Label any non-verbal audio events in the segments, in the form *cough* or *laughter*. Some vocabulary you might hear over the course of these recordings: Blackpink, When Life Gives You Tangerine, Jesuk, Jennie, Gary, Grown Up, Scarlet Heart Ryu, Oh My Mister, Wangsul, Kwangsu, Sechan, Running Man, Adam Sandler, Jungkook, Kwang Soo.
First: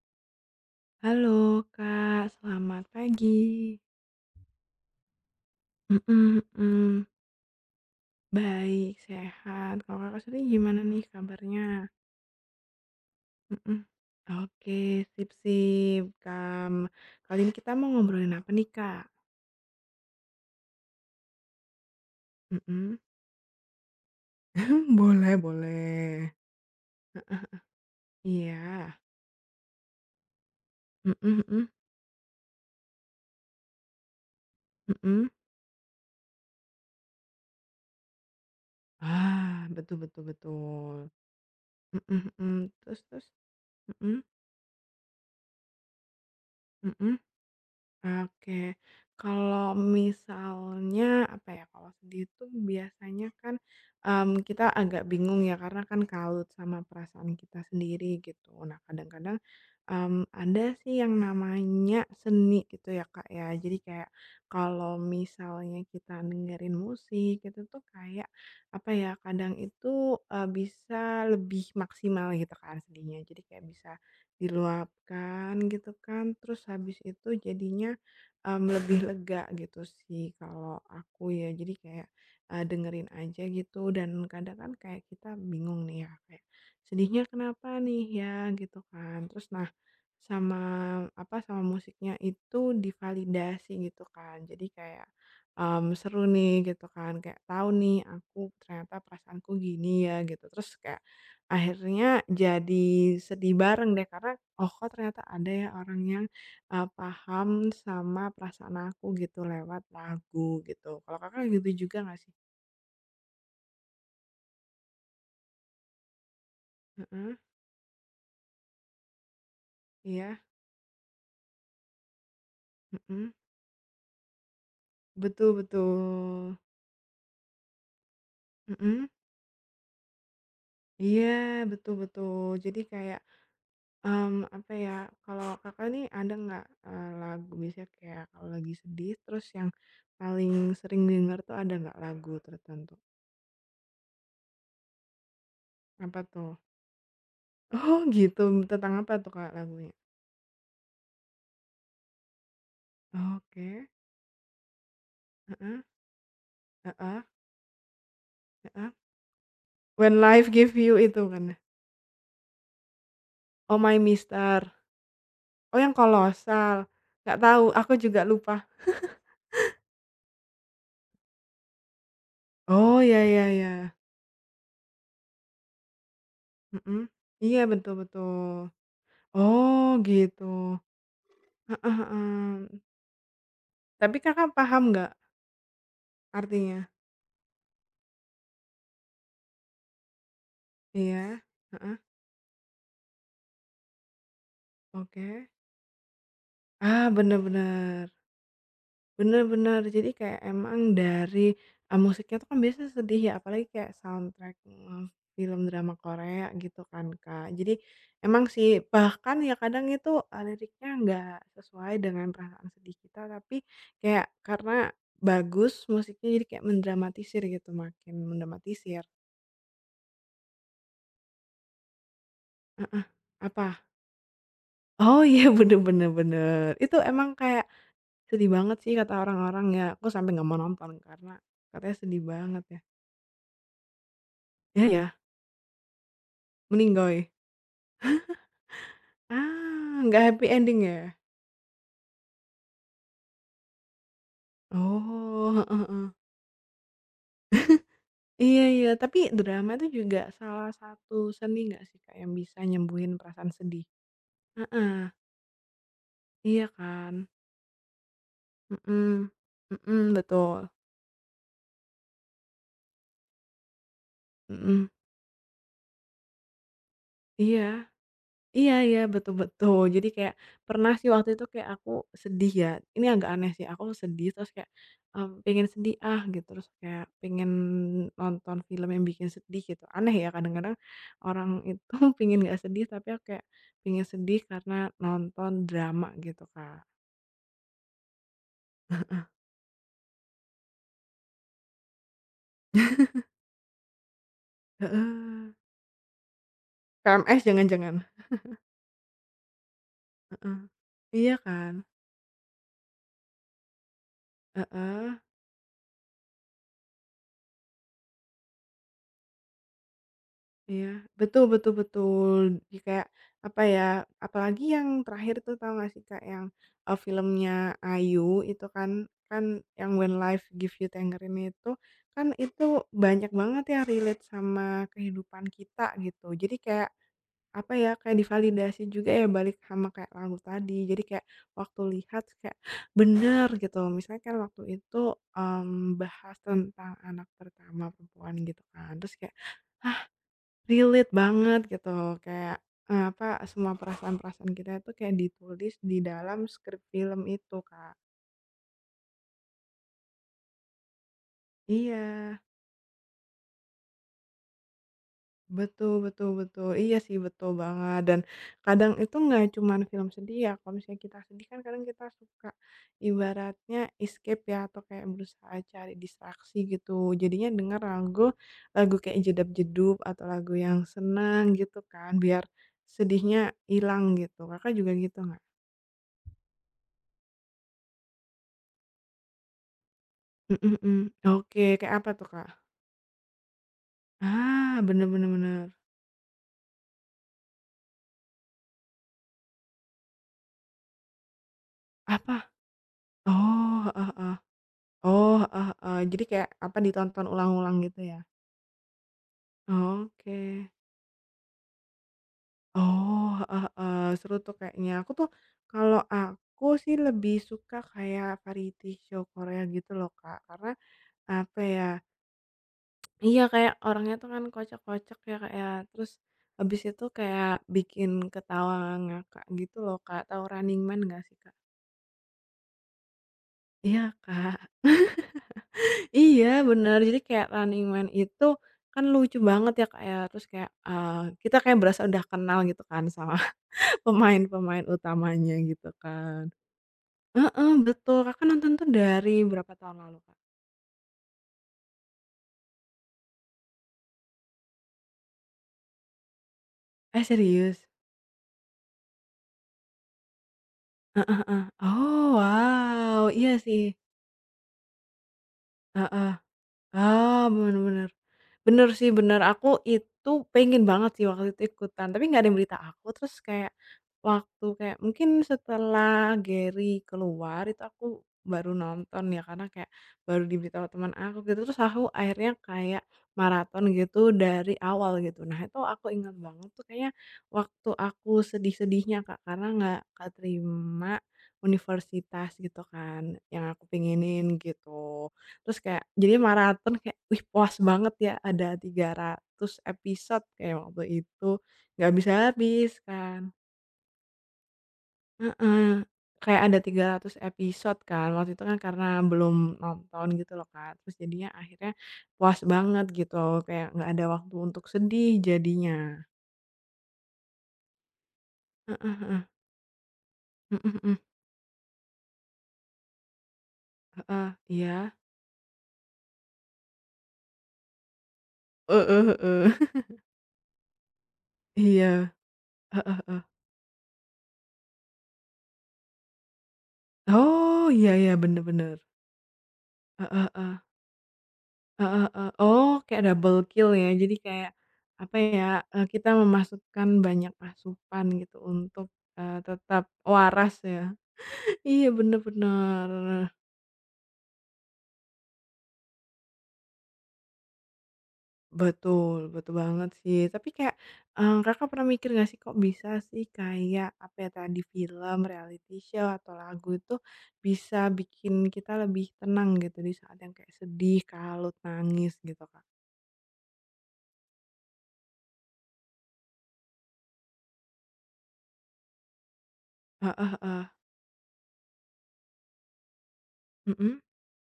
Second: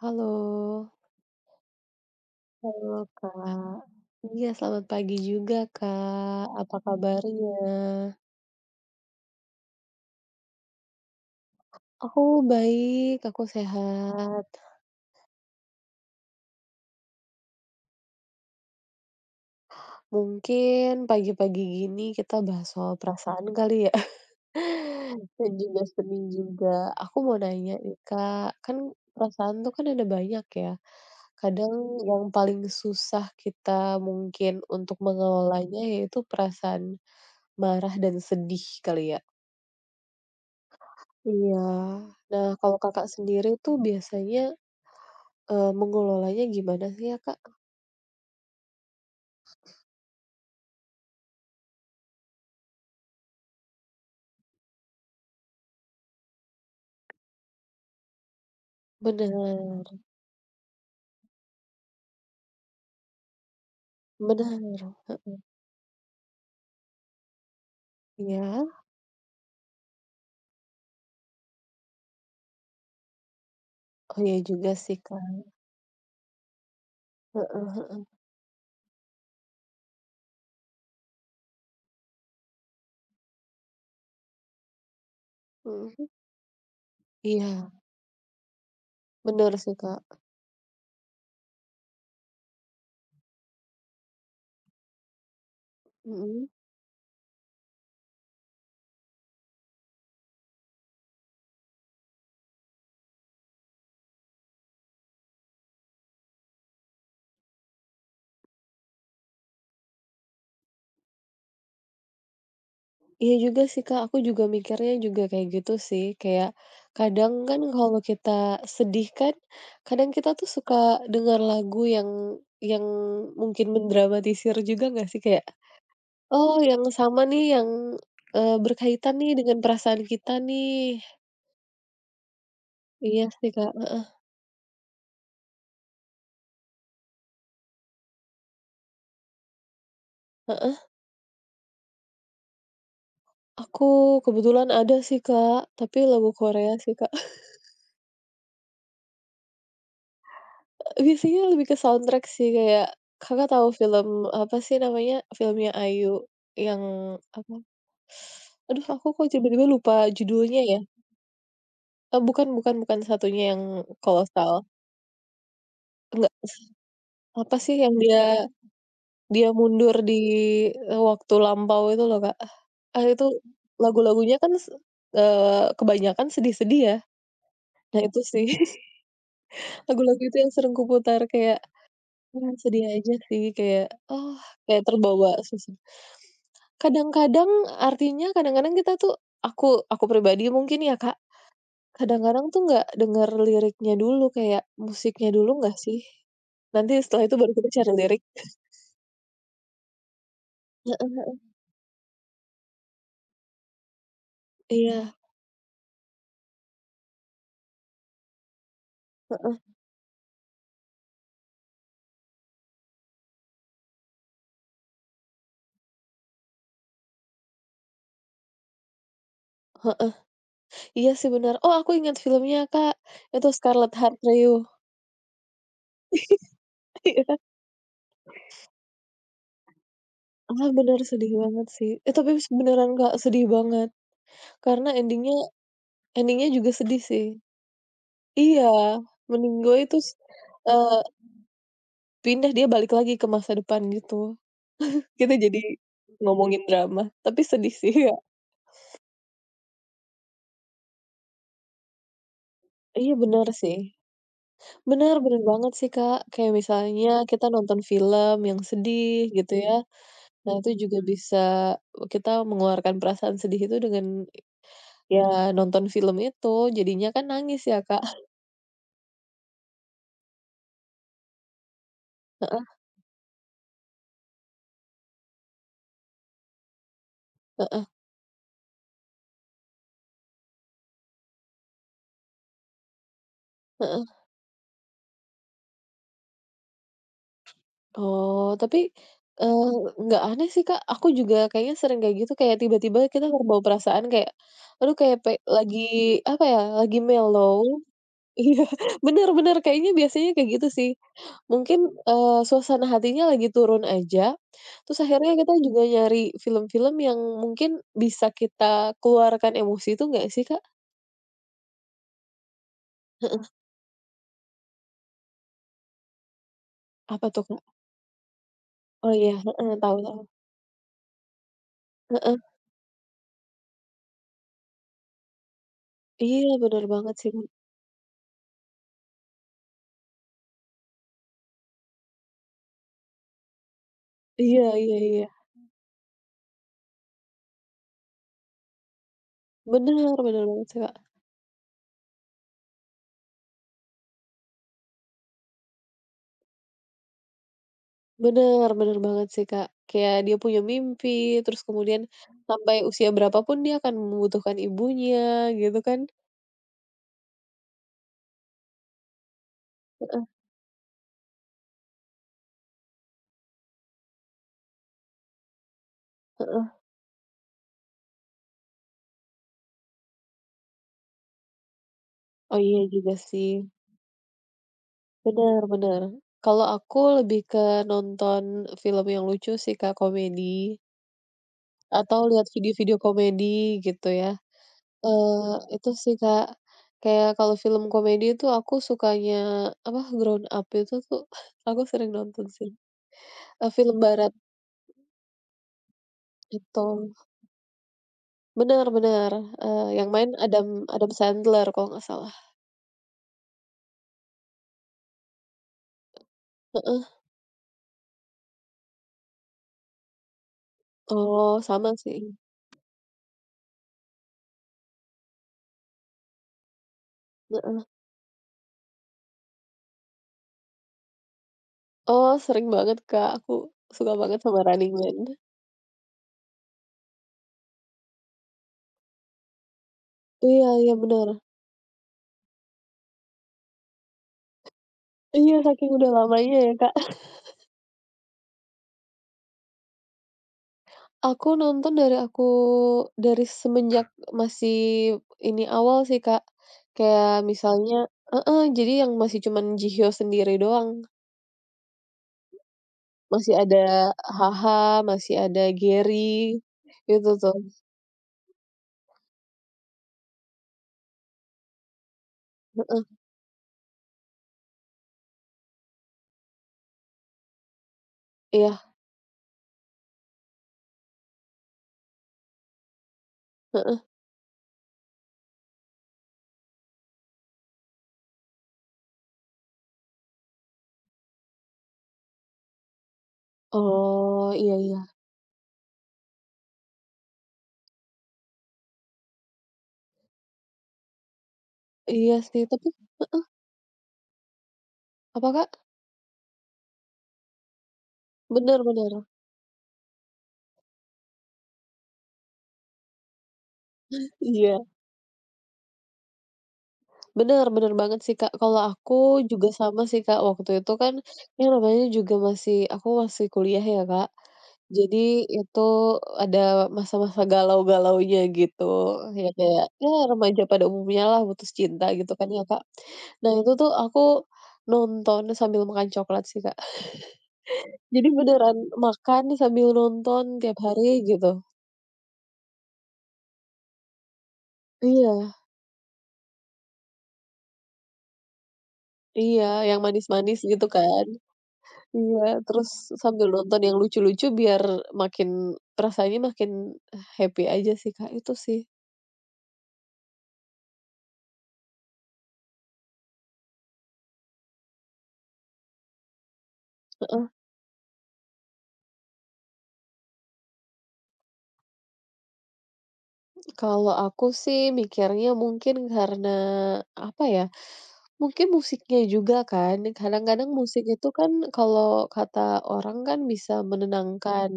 Halo. Halo Kak, selamat Halo, pagi. Kak. Iya, selamat pagi juga, Mhm Kak. Apa mhm. kabarnya? Baik, sehat. Kalau Kakak sendiri gimana nih kabarnya? Aku baik, aku Mhm. sehat. Oke, sip sip, kam kali ini kita mau ngobrolin apa nih, Kak? Mungkin pagi-pagi gini kita bahas soal Mhm. perasaan kali ya, *laughs* *laughs* Boleh dan juga sedih boleh. juga. Aku mau Heeh. nanya nih, Kak, kan Iya. perasaan tuh kan ada banyak ya. Mhm mhm. Kadang yang paling susah kita mungkin untuk Mhm. mengelolanya yaitu perasaan marah dan sedih kali ya. Ah, betul betul betul. Iya. Mhm Nah, mhm. kalau Terus Kakak terus? sendiri tuh Mhm. biasanya, mengelolanya gimana sih Mhm. ya, Kak? Oke, kalau misalnya apa ya, kalau sedih itu biasanya kan, kita agak bingung ya karena kan kalut sama perasaan kita sendiri gitu. Nah Bener kadang-kadang, ada sih yang namanya seni gitu ya Kak ya. Jadi kayak bener, kalau heeh, misalnya kita dengerin musik itu tuh kayak iya. apa ya, kadang itu, bisa lebih maksimal gitu kan sedihnya. Jadi kayak bisa Oh iya juga sih, Kak. diluapkan gitu kan, terus habis itu Heeh jadinya heeh, lebih lega gitu sih kalau aku ya. Jadi kayak, dengerin aja gitu dan kadang kan kayak kita bingung mhm. nih ya, kayak sedihnya Iya, kenapa nih ya gitu kan. Terus bener nah sih, Kak, sama, apa, sama musiknya itu divalidasi gitu kan. Jadi kayak, seru mhm. nih gitu kan, kayak tahu nih aku ternyata perasaanku gini ya gitu. Terus kayak akhirnya jadi sedih bareng deh karena, "Oh kok ternyata ada ya orang yang" paham sama perasaan aku gitu lewat lagu gitu. Kalau Kakak gitu juga nggak sih? Iya juga sih, Kak, aku juga mikirnya juga kayak gitu sih, kayak kadang Heeh, kan kalau kita sedih kan, kadang kita iya, tuh suka dengar lagu yang mhm, mungkin mendramatisir juga nggak sih? Kayak betul betul, oh, yang sama nih, yang, mhm, berkaitan nih dengan perasaan kita nih. iya, betul betul. Jadi kayak, Iya sih, Kak, heeh apa ya, kalau Kakak nih ada nggak, lagu biasanya kayak kalau lagi sedih terus yang paling heeh. sering didengar tuh ada nggak lagu tertentu? Aku kebetulan ada sih, Kak, tapi Apa lagu tuh? Korea sih, Kak. *laughs* Oh gitu, tentang apa tuh Kak lagunya? Biasanya lebih ke soundtrack sih, kayak Kakak tahu Oke, film, apa sih namanya, filmnya heeh, Ayu yang heeh, apa, aduh heeh. aku kok tiba-tiba lupa When Life judulnya Gives ya, You itu kan? Bukan bukan bukan satunya yang Oh, My Kolosal, Mister. Oh, yang enggak, Kolosal? Nggak apa tahu, sih aku yang juga dia lupa. Dia mundur di, waktu lampau itu loh, Kak. Oh, Ah, ya itu ya ya. lagu-lagunya kan kebanyakan sedih-sedih ya. Mhm. Iya, betul Nah itu sih, betul. *laughs* Oh, lagu-lagu itu gitu. yang sering kuputar kayak, Heeh heeh. sedih aja sih kayak, Tapi oh, Kakak kayak paham nggak terbawa suasana. artinya? Kadang-kadang artinya kadang-kadang kita tuh aku aku pribadi mungkin ya, Kak, Iya, heeh, kadang-kadang tuh nggak denger liriknya dulu, kayak musiknya oke. dulu nggak sih? Nanti Ah, setelah itu bener baru kita cari bener. lirik. Bener bener. Jadi kayak emang Heeh heeh. dari, musiknya tuh kan biasanya sedih ya, apalagi kayak soundtrack, Iya, film drama Korea gitu kan, Kak. Jadi emang sih bahkan ya heeh. kadang itu, liriknya nggak sesuai dengan perasaan sedih kita, tapi kayak karena bagus musiknya jadi kayak mendramatisir gitu, makin mendramatisir. Iya sih, benar. Oh aku ingat filmnya, Kak, Heeh. itu Apa? Scarlet Heart Ryu. *laughs* Oh iya, *laughs* bener bener bener. Itu emang Iya. kayak sedih banget sih kata orang-orang ya, aku sampai nggak mau Ah, nonton benar karena sedih banget sih. katanya Eh, sedih tapi banget ya. beneran, Kak, sedih banget. Ya Karena ya? ending-nya juga sedih sih. Meninggoy? Iya, mending gue itu Ah, nggak happy ending eee, ya? pindah dia balik lagi ke masa depan gitu. Kita Oh, jadi heeh heeh. ngomongin drama, tapi sedih sih ya. Iya iya, tapi drama itu juga salah satu seni nggak sih, Kak, yang bisa nyembuhin Iya benar perasaan sih. sedih? Heeh, Benar benar banget sih, Kak, kayak iya misalnya kan? kita nonton film yang Mhm, sedih gitu ya, mhm, nah betul, itu juga bisa, kita mengeluarkan perasaan sedih itu dengan mhm, ya nonton film itu, jadinya kan iya. nangis ya, Kak. Iya iya, betul betul. Jadi kayak pernah sih waktu itu kayak aku sedih Heeh ya, ini agak aneh sih, aku sedih terus kayak, pengen sedih ah gitu, terus kayak pengen heeh nonton film yang bikin sedih gitu. Aneh ya kadang-kadang orang itu *laughs* pengen nggak sedih tapi aku kayak pengen heeh. sedih karena nonton drama gitu, Kak. Oh, tapi, eee, nggak aneh sih, Kak, aku juga kayaknya sering kayak gitu, kayak tiba-tiba *laughs* kita terbawa perasaan kayak, aduh kayak Heeh. lagi apa ya, lagi KMS mellow. jangan-jangan? *laughs* Iya, bener bener, kayaknya biasanya kayak Heeh. gitu sih. Iya kan? Mungkin, suasana hatinya lagi turun aja, terus Heeh. akhirnya kita juga nyari film-film yang mungkin bisa kita keluarkan emosi itu nggak sih, Kak? Iya, betul betul betul. Di kayak, Heeh. apa ya, apalagi yang terakhir tuh tau gak sih Kak, yang, Apa tuh, filmnya Kak? Ayu itu kan Oh iya, kan heeh, yang tahu tahu. When Life Give You Tangerine ini itu, kan Heeh. itu banyak banget yang relate sama kehidupan kita gitu. Iya, Jadi bener kayak, banget sih, Kak. apa ya, kayak divalidasi juga ya balik sama kayak lagu tadi. Jadi kayak waktu lihat kayak, bener gitu. Misalnya kan Iya waktu iya itu, iya. Bahas tentang anak pertama perempuan gitu kan, terus kayak Bener bener banget sih, Kak. relate banget gitu, kayak, apa, semua perasaan-perasaan kita itu kayak ditulis di dalam skrip film itu, Kak. Bener bener banget sih, Kak. Kayak dia punya mimpi, terus Iya, kemudian sampai usia berapa pun dia akan membutuhkan ibunya, gitu betul kan. betul betul. Iya sih, betul banget, dan kadang itu nggak cuman film Heeh sedih ya, kalau misalnya kita sedih kan kadang kita suka ibaratnya escape ya, atau kayak berusaha cari distraksi heeh. gitu, jadinya denger lagu lagu kayak jedab jedup atau lagu yang senang gitu kan, biar Oh, iya juga sih. sedihnya hilang gitu. Kakak juga gitu nggak? Bener bener. Kalau aku lebih ke nonton film yang lucu sih, Kak, komedi, Mhm mhm. Oke, kayak apa atau tuh, lihat Kak? video-video komedi, gitu ya. Ah, bener bener bener. Itu sih, Kak. Kayak kalau film komedi itu aku sukanya apa, grown Up itu tuh *laughs* aku sering Apa? nonton sih, Oh, film heeh barat heeh. Oh, heeh heeh. Jadi kayak apa, itu. ditonton ulang-ulang gitu ya? Bener bener, yang main Oke. Adam Adam Sandler kalau nggak salah. Oh, heeh heeh. Seru tuh kayaknya. Aku tuh kalau aku sih Heeh. lebih suka kayak variety show Korea gitu loh, Kak. Karena apa Oh, ya, sama sih. iya kayak orangnya tuh kan kocak-kocak ya, Kak, ya. Terus habis itu kayak Heeh. bikin ketawa ngakak gitu loh, Kak. Tahu Running Man nggak sih, Kak? Oh, sering banget, Kak. Aku Iya, suka banget Kak. sama Running Man. Iya bener, jadi kayak Running Man itu kan lucu banget ya, Kak, ya, terus Iya kayak, iya, bener. kita kayak berasa udah kenal gitu kan sama *laughs* pemain-pemain utamanya Iya, gitu saking udah kan. lamanya ya, Kak. Heeh, betul. Kakak nonton tuh dari berapa tahun lalu, Kak? Aku nonton dari aku dari semenjak masih ini awal sih, Kak. Eh Kayak serius? misalnya heeh, jadi yang masih cuman Jihyo sendiri doang, Oh wow, masih iya ada sih. HaHa masih ada Heeh. Gary, itu Ah, tuh, bener bener. Bener sih, bener, aku itu pengen banget sih waktu itu ikutan, tapi nggak ada yang berita heeh, aku, terus kayak waktu kayak mungkin setelah Gary keluar itu aku baru iya, nonton ya, karena kayak baru diberitahu teman aku gitu, terus aku akhirnya kayak maraton heeh. gitu dari awal gitu. Nah, itu aku ingat banget tuh kayaknya waktu aku sedih-sedihnya, Kak, karena nggak keterima universitas gitu kan, yang aku Oh, pengenin iya iya. gitu. Terus kayak jadi maraton kayak, wih puas banget ya ada 300 episode kayak waktu itu, nggak bisa Iya sih, tapi habis kan apa, Kak? heeh, kayak ada 300 episode kan waktu itu kan Bener karena bener. belum nonton gitu loh kan terus jadinya akhirnya puas banget gitu kayak nggak ada waktu untuk Iya, sedih jadinya. bener bener banget sih, Kak. Kalau aku Heeh heeh. juga sama sih, Kak, waktu itu Mhm kan mhm. yang namanya juga masih aku masih kuliah ya, Kak. Heeh, iya. Jadi itu ada masa-masa galau-galaunya gitu, Heeh ya heeh. kayak, *laughs* ya remaja pada umumnya lah putus cinta Iya. gitu kan ya, Kak. Heeh heeh. Nah itu tuh aku nonton sambil makan coklat sih, Kak. Oh, iya Jadi iya, bener beneran bener. makan sambil Heeh nonton heeh. tiap hari gitu. Heeh heeh. Oh, kayak double kill ya. Jadi kayak, apa Iya ya, kita memasukkan banyak masukan gitu untuk, iya, yang tetap manis-manis waras gitu ya. kan. *laughs* Iya, bener Iya, terus sambil bener. nonton yang lucu-lucu biar makin rasanya makin happy aja sih, Kak, itu sih. Betul, betul banget sih. Tapi kayak, Kakak pernah mikir nggak sih kok bisa sih kayak, apa ya tadi, film, reality show, atau lagu itu bisa bikin kita lebih tenang gitu di saat yang kayak sedih, kalut, nangis gitu, Kak? Kalau aku sih mikirnya mungkin karena, apa ya, mungkin musiknya juga kan. Heeh Kadang-kadang heeh. musik itu kan kalau kata orang kan bisa Mhm. menenangkan.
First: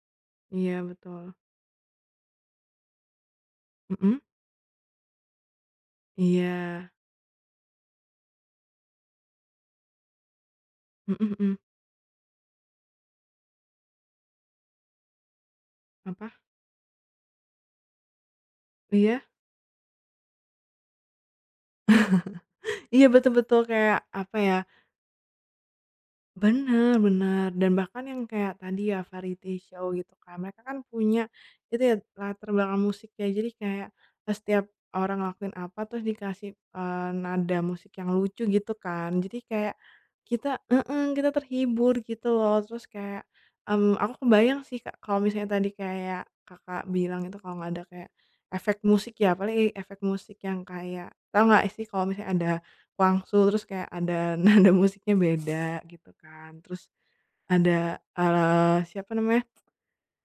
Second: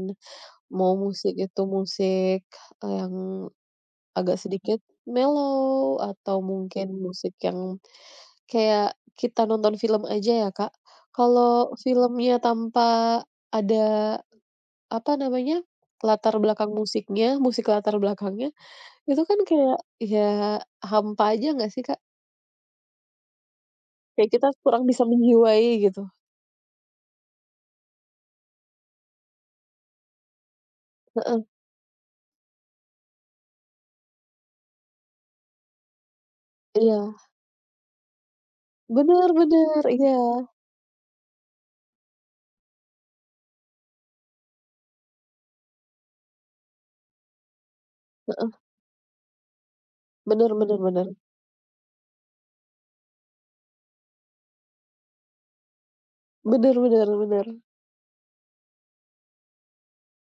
Iya, Mau betul. musik itu yang Mhm. agak sedikit mellow atau Iya. mungkin musik yang kayak kita nonton film aja ya, Kak. Mhm mhm, Kalau filmnya tanpa ada, apa namanya, apa? latar belakang musiknya, musik latar belakangnya Iya itu kan kayak, ya hampa aja nggak sih, Kak? iya betul betul kayak Kayak apa kita ya, kurang bisa menjiwai gitu. bener bener, dan bahkan yang kayak tadi ya variety show gitu kan, mereka kan punya Heeh, itu ya latar belakang musik ya, jadi kayak, setiap orang ngelakuin apa terus dikasih, iya. nada musik yang lucu gitu kan. Bener Jadi kayak bener, iya. kita heeh, kita terhibur gitu loh, terus kayak, aku kebayang sih Kak, kalau misalnya tadi kayak Kakak bilang itu kalau nggak ada kayak Heeh, efek musik ya, paling efek musik bener yang bener bener. kayak tau nggak sih kalau misalnya ada Wangsul, terus kayak ada *laughs* nada musiknya beda gitu kan. Bener Terus bener bener. ada, siapa namanya,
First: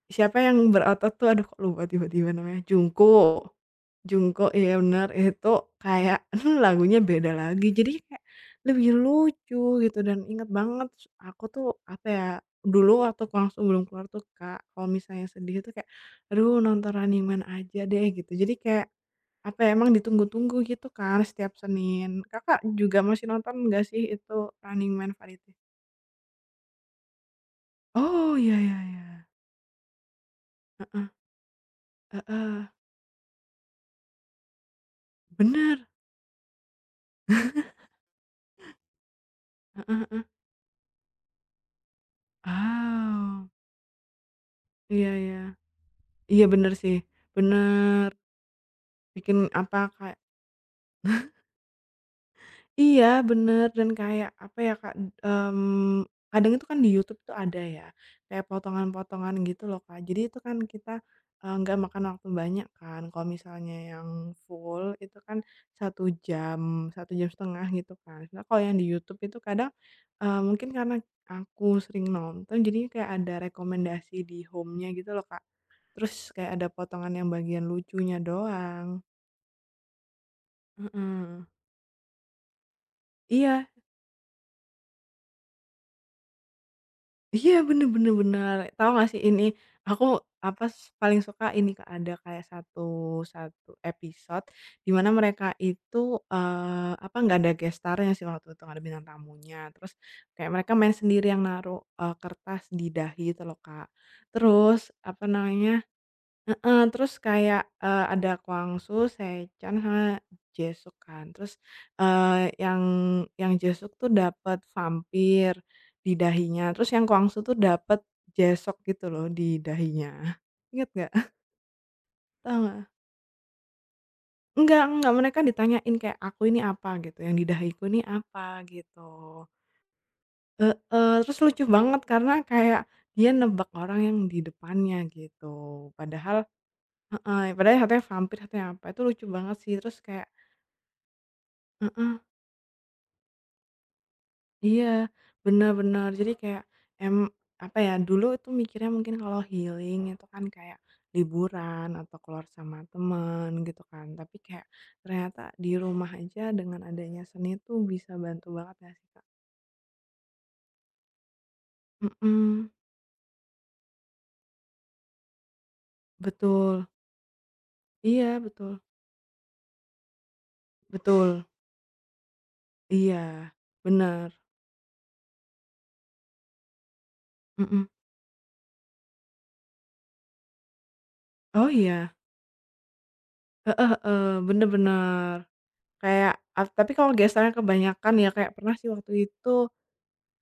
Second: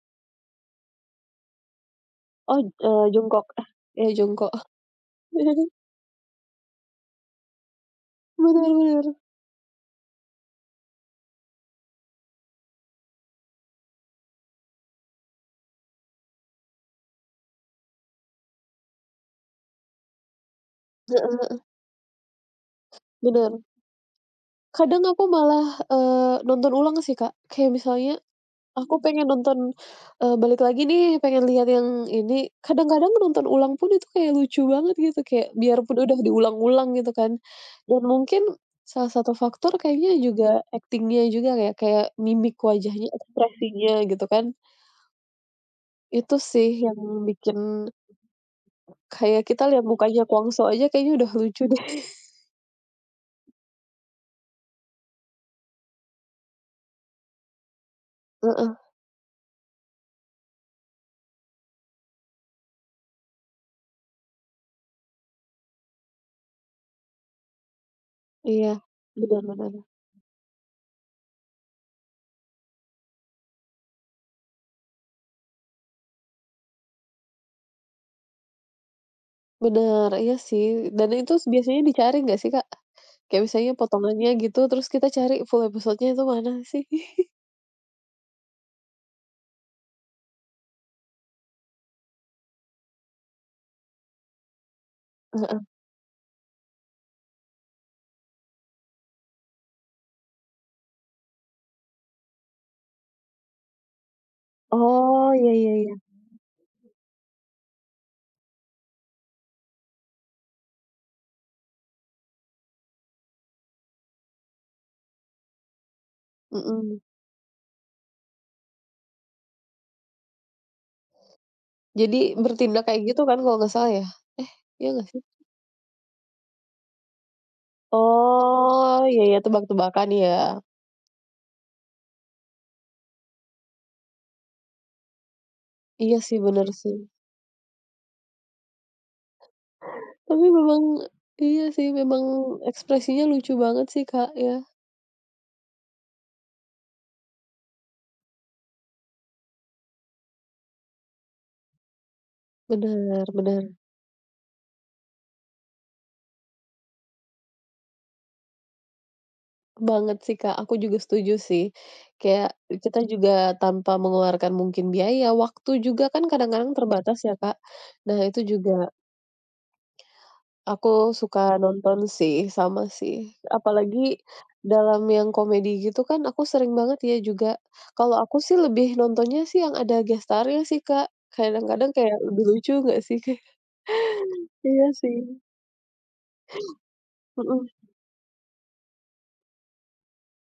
siapa yang berotot tuh, aduh kok lupa tiba-tiba namanya, Oh, jongkok. Jungkook. Iya Jungkook, jongkok. iya bener, itu Bener kayak *laughs* lagunya beda lagi, jadi kayak lebih bener. lucu gitu dan inget banget aku tuh, apa ya, dulu waktu aku langsung belum keluar tuh, Kak, kalau misalnya sedih tuh kayak, "Aduh nonton Running Man aja deh," gitu. Jadi kayak, apa ya, emang ditunggu-tunggu gitu *laughs* kan Heeh, setiap Senin. Kakak juga masih nonton bener. nggak sih itu Running Kadang Man aku variety? malah, eee, nonton ulang sih, Kak. Kayak misalnya Oh, ya ya aku ya. pengen nonton, balik lagi Heeh nih, pengen lihat yang ini. heeh. Kadang-kadang nonton ulang pun itu kayak lucu banget gitu, kayak Bener. biarpun udah diulang-ulang gitu kan. Dan mungkin salah satu faktor Heeh kayaknya heeh. juga aktingnya juga ya, kayak mimik wajahnya, Oh, ekspresinya gitu kan. iya iya. Itu Iya sih bener sih, yang bikin bener. Bikin kayak kita apa lihat kayak mukanya Kwang Soo aja kayaknya udah lucu deh. *laughs* iya bener dan kayak apa ya Kak, mmm, kadang itu kan di YouTube tuh ada ya, kayak Heeh, potongan-potongan gitu loh Kak. Jadi itu kan kita, nggak makan waktu banyak kan, kalau misalnya yang full itu kan satu jam setengah gitu kan. Nah kalau iya. yang di YouTube itu Bener kadang, bener. Mungkin karena aku sering nonton jadinya kayak ada rekomendasi di home-nya gitu loh Kak. Terus kayak ada potongan yang bagian lucunya doang. Bener, iya sih. Dan itu Mhm. biasanya dicari nggak sih, Kak? Kayak Iya misalnya potongannya gitu, terus kita cari full episode-nya itu mana sih? iya, bener bener bener. Tahu nggak sih ini, aku, apa, s paling suka ini, Kak, ada kayak satu satu episode di mana *laughs* mereka Heeh. itu, apa, nggak ada guest star sih waktu itu, nggak ada bintang tamunya. Terus kayak mereka main sendiri yang naruh, kertas di dahi itu loh, Kak. Terus, apa Oh, iya iya namanya iya. Heeh, terus kayak, ada Kwangsu, Sechan, sama Jesuk kan. Terus, eee, yang yang Jesuk tuh dapat vampir di dahinya, terus Mhm. yang Kwangsu tuh dapat jesok gitu loh di dahinya. Ingat nggak? Jadi Tahu nggak? bertindak kayak gitu kan kalau nggak salah ya? Iya nggak Enggak, sih? mereka ditanyain kayak, "Aku ini apa?" gitu, "Yang di dahiku ini apa?" Oh, gitu. iya iya, tebak-tebakan ya? Heeh, terus lucu banget karena kayak dia nebak orang yang di depannya gitu, Iya padahal sih, bener sih. heeh, padahal katanya vampir, katanya apa, itu lucu banget sih, terus kayak Tapi memang iya sih, heeh, memang ekspresinya lucu banget sih, Kak, ya. iya, benar-benar jadi kayak, mmm, apa ya, dulu itu mikirnya mungkin kalau healing itu kan kayak liburan atau keluar sama Bener temen bener gitu kan, tapi kayak ternyata di rumah aja dengan adanya seni tuh bisa bantu banget ya sih, Kak? banget sih, Kak, aku juga setuju sih. Kayak Mhm, kita juga tanpa mengeluarkan mungkin biaya, waktu juga kan kadang-kadang betul, terbatas ya, Kak. Nah, iya itu betul juga aku betul, suka nonton sih, sama sih. iya, Apalagi bener, dalam yang komedi gitu kan aku sering banget ya juga. mhm. Kalau aku sih lebih nontonnya sih yang ada gestarnya sih, Kak. Oh Kadang-kadang iya, kayak lebih lucu nggak sih, *laughs* Kak? heeh heeh, bener Iya sih, bener. Kayak af tapi kalau gesternya mhm, kebanyakan ya, kayak pernah sih waktu itu,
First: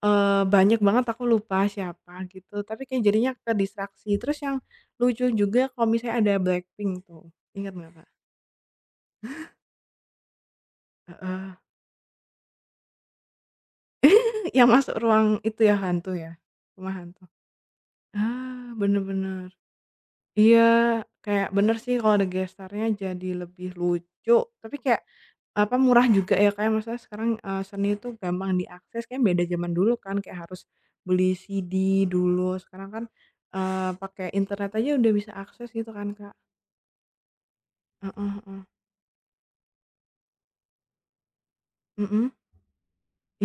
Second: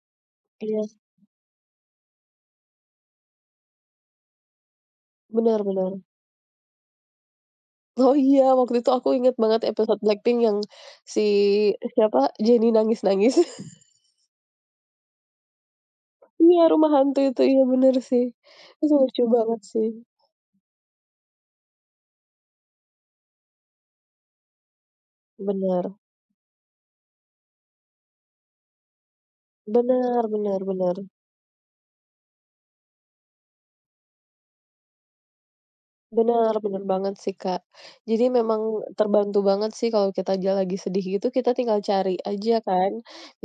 banyak iya. banget aku lupa siapa gitu, tapi kayak jadinya kedistraksi. Terus yang lucu juga Benar kalau benar. misalnya ada Blackpink tuh, ingat nggak, Kak? Oh iya, waktu itu aku ingat banget episode Blackpink yang si Heeh, siapa, Jennie nangis-nangis. *laughs* yang masuk ruang itu ya, hantu ya? Iya, Rumah Rumah Hantu hantu. itu, iya benar sih. Ah, Itu bener lucu bener. banget sih. Iya, kayak bener sih kalau ada gestarnya jadi lebih lucu, tapi kayak, apa, Benar murah juga ya, kayak ya. Maksudnya sekarang, seni itu gampang diakses, kayak beda zaman dulu kan, benar kayak benar harus benar. beli CD dulu, sekarang kan, pakai internet aja udah bisa akses gitu kan, Kak. Bener bener banget sih, Kak. Jadi Heeh heeh. memang terbantu banget sih kalau kita aja lagi sedih gitu, kita tinggal cari Mhm. aja kan,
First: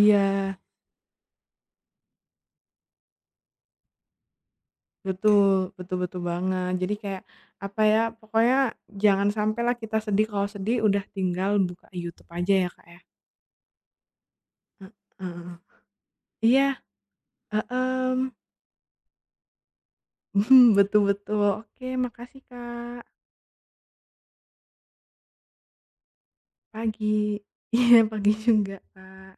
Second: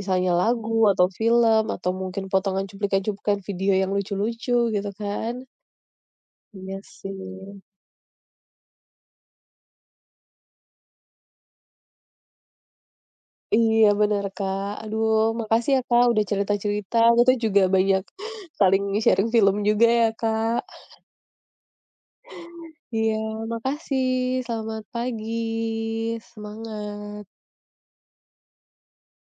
misalnya lagu atau film atau mungkin potongan cuplikan-cuplikan video yang lucu-lucu gitu kan. betul, betul betul banget. Iya Jadi sih. kayak, apa ya, pokoknya jangan sampailah kita sedih, kalau sedih udah tinggal buka YouTube aja ya, Kak, ya. Iya bener, Kak. Aduh Heeh. makasih ya, Kak, udah Iya, cerita-cerita, kita juga banyak heeh. *laughs* saling sharing film juga ya, Kak. Mhm, betul betul. Oke, makasih Kak. Iya makasih, selamat pagi, Pagi. semangat. Iya, pagi juga Kak.